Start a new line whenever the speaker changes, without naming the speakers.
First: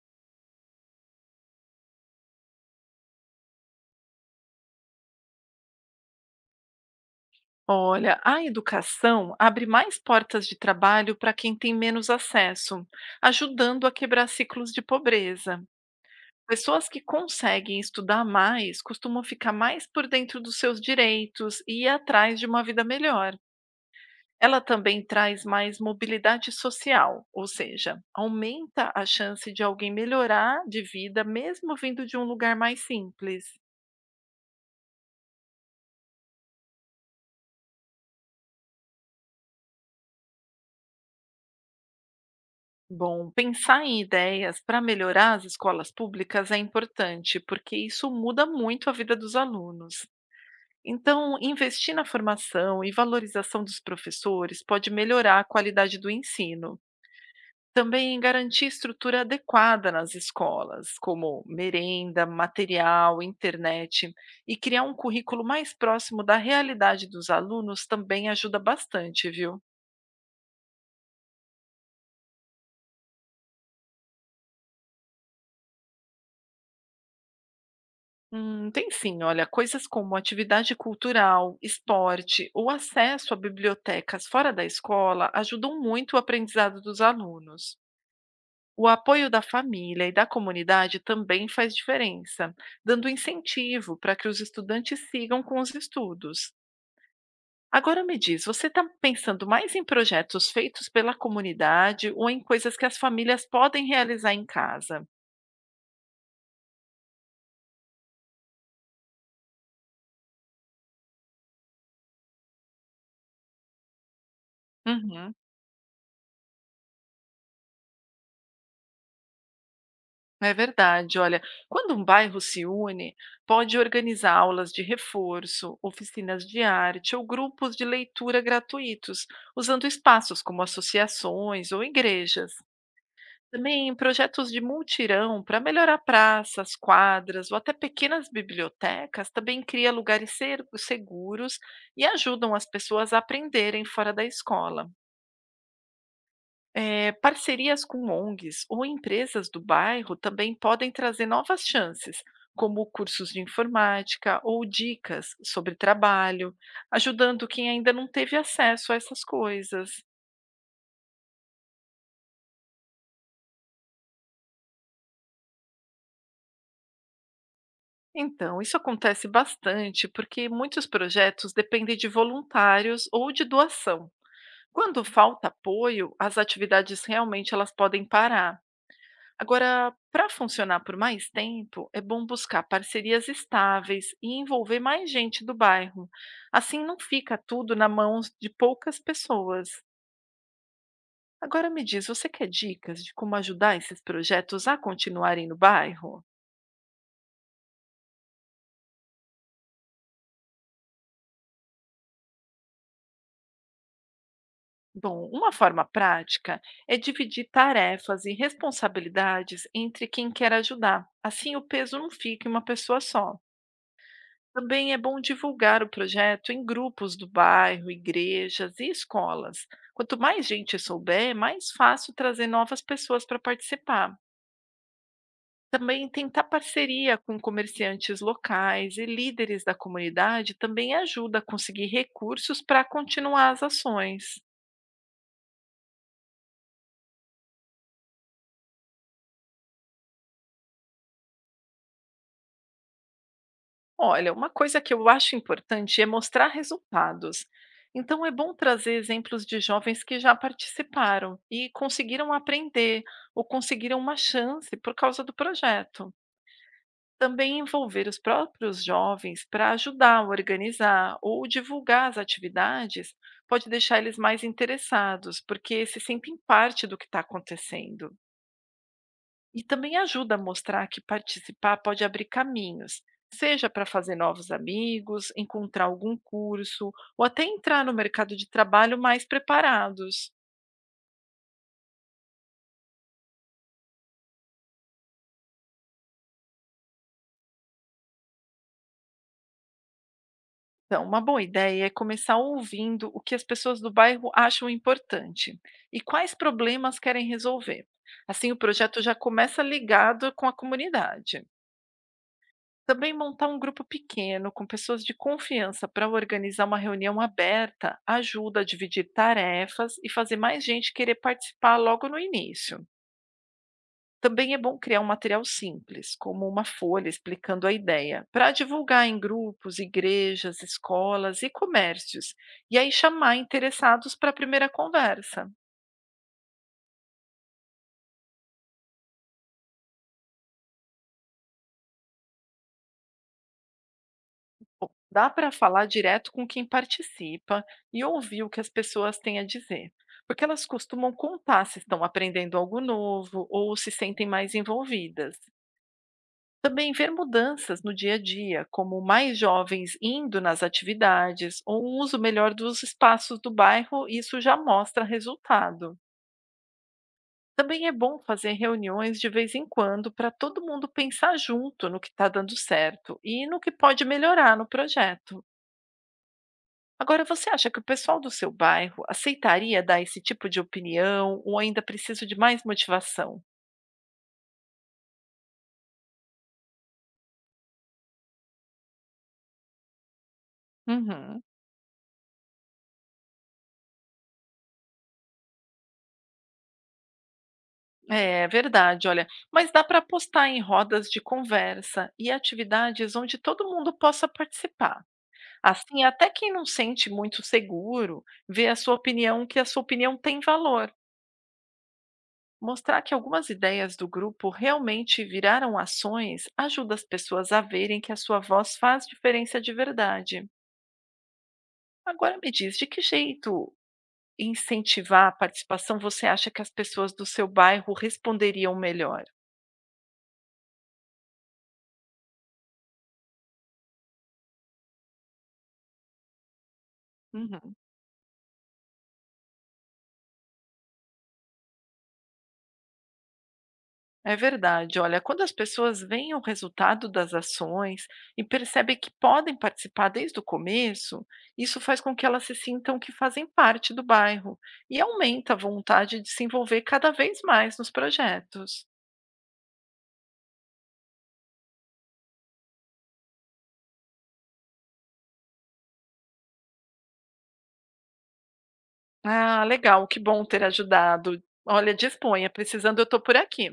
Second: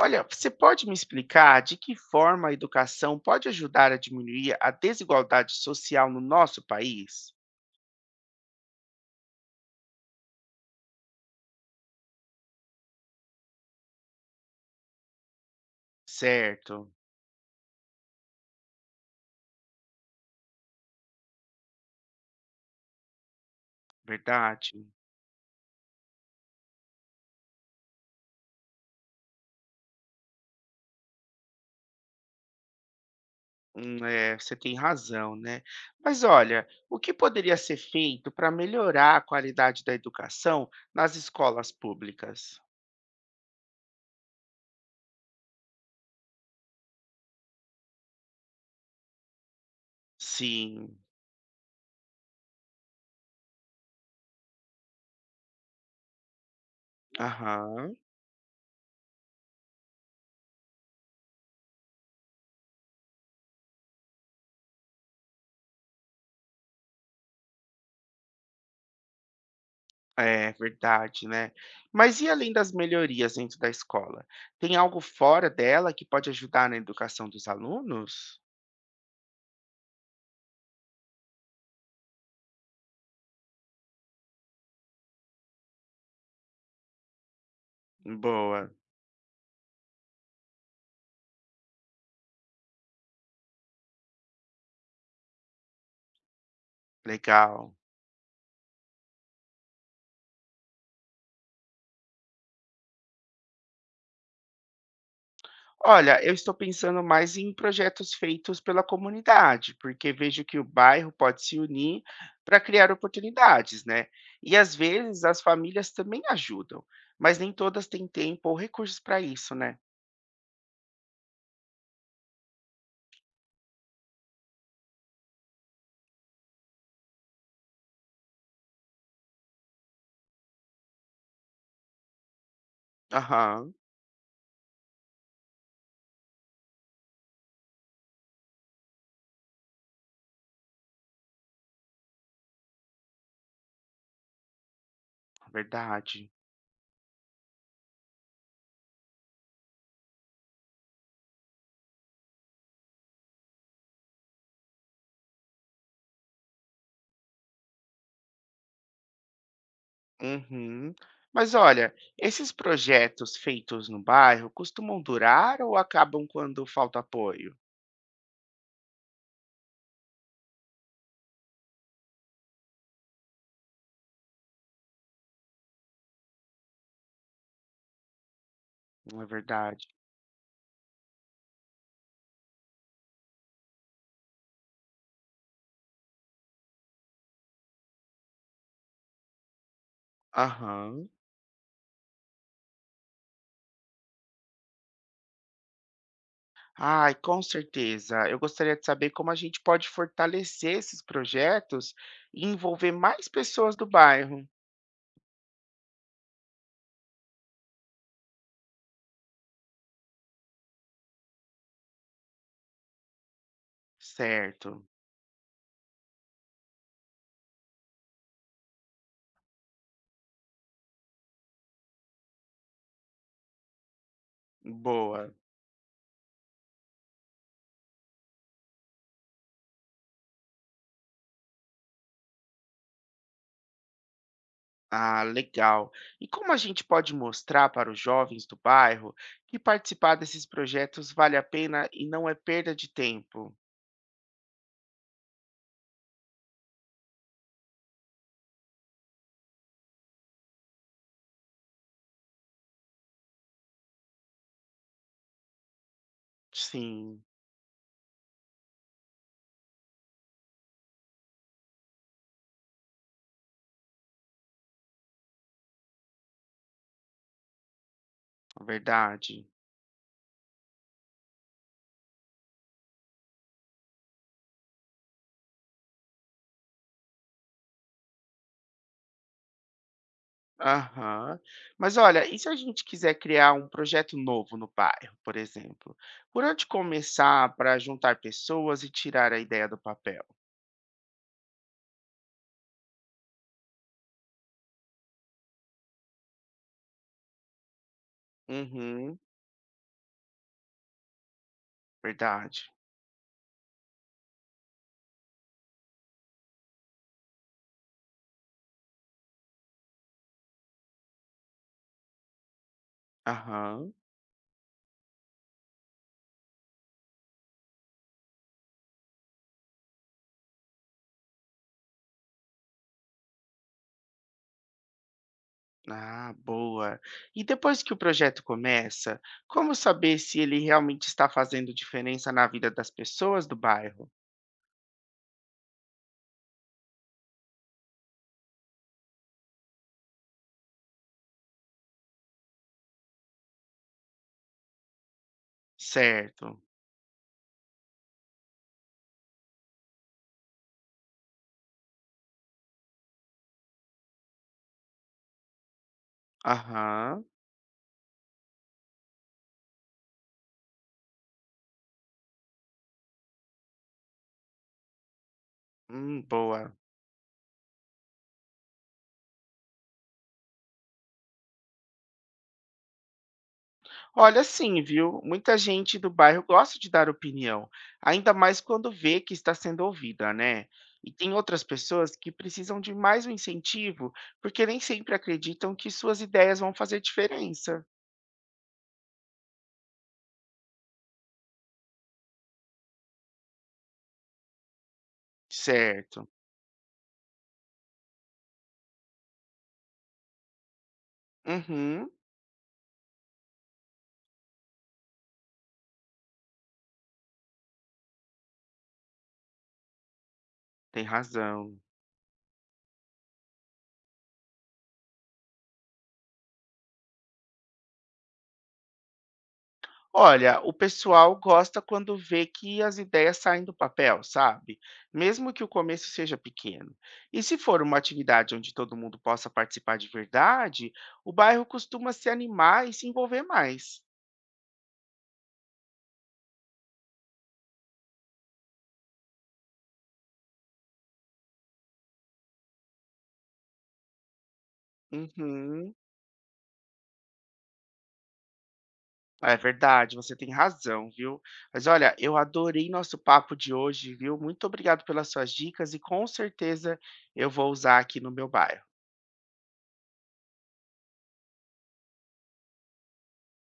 Olha, você pode me explicar de que forma a educação pode ajudar a diminuir a desigualdade social no nosso país?
Olha, a educação abre mais portas de trabalho para quem tem menos acesso, ajudando a quebrar ciclos de pobreza. Pessoas
Certo,
que conseguem estudar mais costumam ficar mais por dentro dos seus direitos e ir atrás de uma vida melhor. Ela
verdade.
também traz mais mobilidade social, ou seja, aumenta a chance de alguém melhorar de vida mesmo vindo de um lugar mais simples.
É, você tem razão, né? Mas olha, o que poderia ser feito para melhorar a qualidade da educação nas escolas públicas?
Bom, pensar em ideias para melhorar as escolas públicas é importante, porque isso muda muito a vida dos alunos.
Sim,
Então, investir na formação e valorização dos professores pode melhorar a qualidade do ensino.
aham,
Também garantir estrutura adequada nas escolas, como merenda, material, internet, e criar um currículo mais próximo da realidade dos alunos também ajuda bastante, viu?
é verdade, né? Mas e além das melhorias dentro da escola? Tem algo fora dela que pode ajudar na educação dos alunos?
Tem sim, olha, coisas como atividade cultural, esporte ou acesso a bibliotecas fora da escola ajudam muito o aprendizado dos alunos.
Boa,
O apoio da família e da comunidade também faz diferença, dando incentivo para que os estudantes sigam com os estudos.
legal.
Agora me diz, você está pensando mais em projetos feitos pela comunidade ou em coisas que as famílias podem realizar em casa?
Olha, eu estou pensando mais em projetos feitos pela comunidade, porque vejo que o bairro pode se unir para criar oportunidades, né? E às vezes
Uhum.
as famílias também ajudam, mas nem todas têm tempo ou recursos para isso, né?
É verdade. Olha, quando um bairro se une, pode organizar aulas de reforço, oficinas de arte ou grupos de leitura gratuitos, usando espaços como associações ou igrejas.
Aham,
Também projetos de multirão para melhorar praças, quadras ou até pequenas bibliotecas também cria lugares seguros e ajudam as pessoas a aprenderem fora da escola.
verdade.
Parcerias com ONGs ou empresas do bairro também podem trazer novas chances, como cursos de informática ou dicas sobre trabalho, ajudando quem ainda não teve acesso a essas coisas.
Uhum. Mas olha, esses projetos feitos no bairro costumam durar ou acabam quando falta apoio?
Então, isso acontece bastante porque muitos projetos dependem de voluntários ou de doação. Quando falta apoio, as atividades realmente elas podem parar.
Não é verdade?
Agora, para funcionar por mais tempo, é bom buscar parcerias estáveis e envolver mais gente do bairro. Assim não fica tudo na mão de poucas pessoas.
Aham.
Agora me diz, você quer dicas de como ajudar esses projetos a continuarem no bairro?
Ai, com certeza. Eu gostaria de saber como a gente pode fortalecer esses projetos e envolver mais pessoas do bairro.
Bom, uma forma prática é dividir tarefas e responsabilidades entre quem quer ajudar. Assim o peso não fica em uma pessoa só.
Certo.
Também é bom divulgar o projeto em grupos do bairro, igrejas e escolas. Quanto mais gente souber, é mais fácil trazer novas pessoas para participar.
Boa.
Também tentar parceria com comerciantes locais e líderes da comunidade também ajuda a conseguir recursos para continuar as ações.
Ah, legal. E como a gente pode mostrar para os jovens do bairro que participar desses projetos vale a pena e não é perda de tempo?
Olha, uma coisa que eu acho importante é mostrar resultados. Então, é bom trazer exemplos de jovens que já participaram e conseguiram aprender ou conseguiram uma chance por causa do projeto.
Sim,
Também envolver os próprios jovens para ajudar a organizar ou divulgar as atividades pode deixar eles mais interessados, porque se sentem parte do que está acontecendo.
verdade.
E também ajuda a mostrar que participar pode abrir caminhos, seja para fazer novos amigos, encontrar algum curso ou até entrar no mercado de trabalho mais preparados.
Aham. Mas olha, e se a gente quiser criar um projeto novo no bairro, por exemplo? Por onde começar para juntar pessoas e tirar a ideia do papel?
Então, uma boa ideia é começar ouvindo o que as pessoas do bairro acham importante e quais problemas querem resolver. Assim, o projeto já
Uhum,
começa ligado com a comunidade.
verdade.
Também montar um grupo pequeno com pessoas de confiança para organizar uma reunião aberta ajuda a dividir tarefas e fazer mais gente querer participar logo no início.
Aham.
Também é bom criar um material simples, como uma folha explicando a ideia, para divulgar em grupos, igrejas, escolas e comércios, e aí chamar interessados para a primeira conversa.
Ah, boa. E depois que o projeto começa, como saber se ele realmente está fazendo diferença na vida das pessoas do bairro?
Dá para falar direto com quem participa e ouvir o que as pessoas têm a dizer, porque elas costumam contar se estão aprendendo algo novo ou se sentem mais envolvidas.
Certo.
Também ver mudanças no dia a dia, como mais jovens indo nas atividades ou um uso melhor dos espaços do bairro, isso já mostra resultado.
Aham.
Também é bom fazer reuniões de vez em quando para todo mundo pensar junto no que está dando certo e no que pode melhorar no projeto.
Boa.
Agora, você acha que o pessoal do seu bairro aceitaria dar esse tipo de opinião ou ainda precisa de mais motivação?
Olha, sim, viu? Muita gente do bairro gosta de dar opinião, ainda mais quando vê que está sendo ouvida, né? E tem
Uhum.
outras pessoas que precisam de mais um incentivo, porque nem sempre acreditam que suas ideias vão fazer diferença.
É verdade, olha, mas dá para apostar em rodas de conversa e atividades onde todo mundo possa participar. Assim,
Certo.
até quem não sente muito seguro vê a sua opinião que a sua opinião tem valor.
Uhum,
Mostrar que algumas ideias do grupo realmente viraram ações ajuda as pessoas a verem que a sua voz faz diferença de verdade.
tem razão.
Agora me diz, de que jeito incentivar a participação você acha que as pessoas do seu bairro responderiam melhor?
Olha, o pessoal gosta quando vê que as ideias saem do papel, sabe? Mesmo que o começo seja pequeno. E se
Uhum.
for uma atividade onde todo mundo possa participar de verdade, o bairro costuma se animar e se envolver mais.
É verdade, olha, quando as pessoas veem o resultado das ações e percebem que podem participar desde o começo, isso faz com que elas se sintam que fazem parte do bairro e aumenta a
Uhum.
vontade de se envolver cada vez mais nos projetos.
É verdade, você tem razão, viu? Mas olha, eu adorei nosso papo de hoje, viu? Muito obrigado pelas suas dicas e com certeza eu vou usar aqui no meu bairro.
Ah, legal, que bom ter ajudado. Olha, disponha, precisando, eu estou por aqui.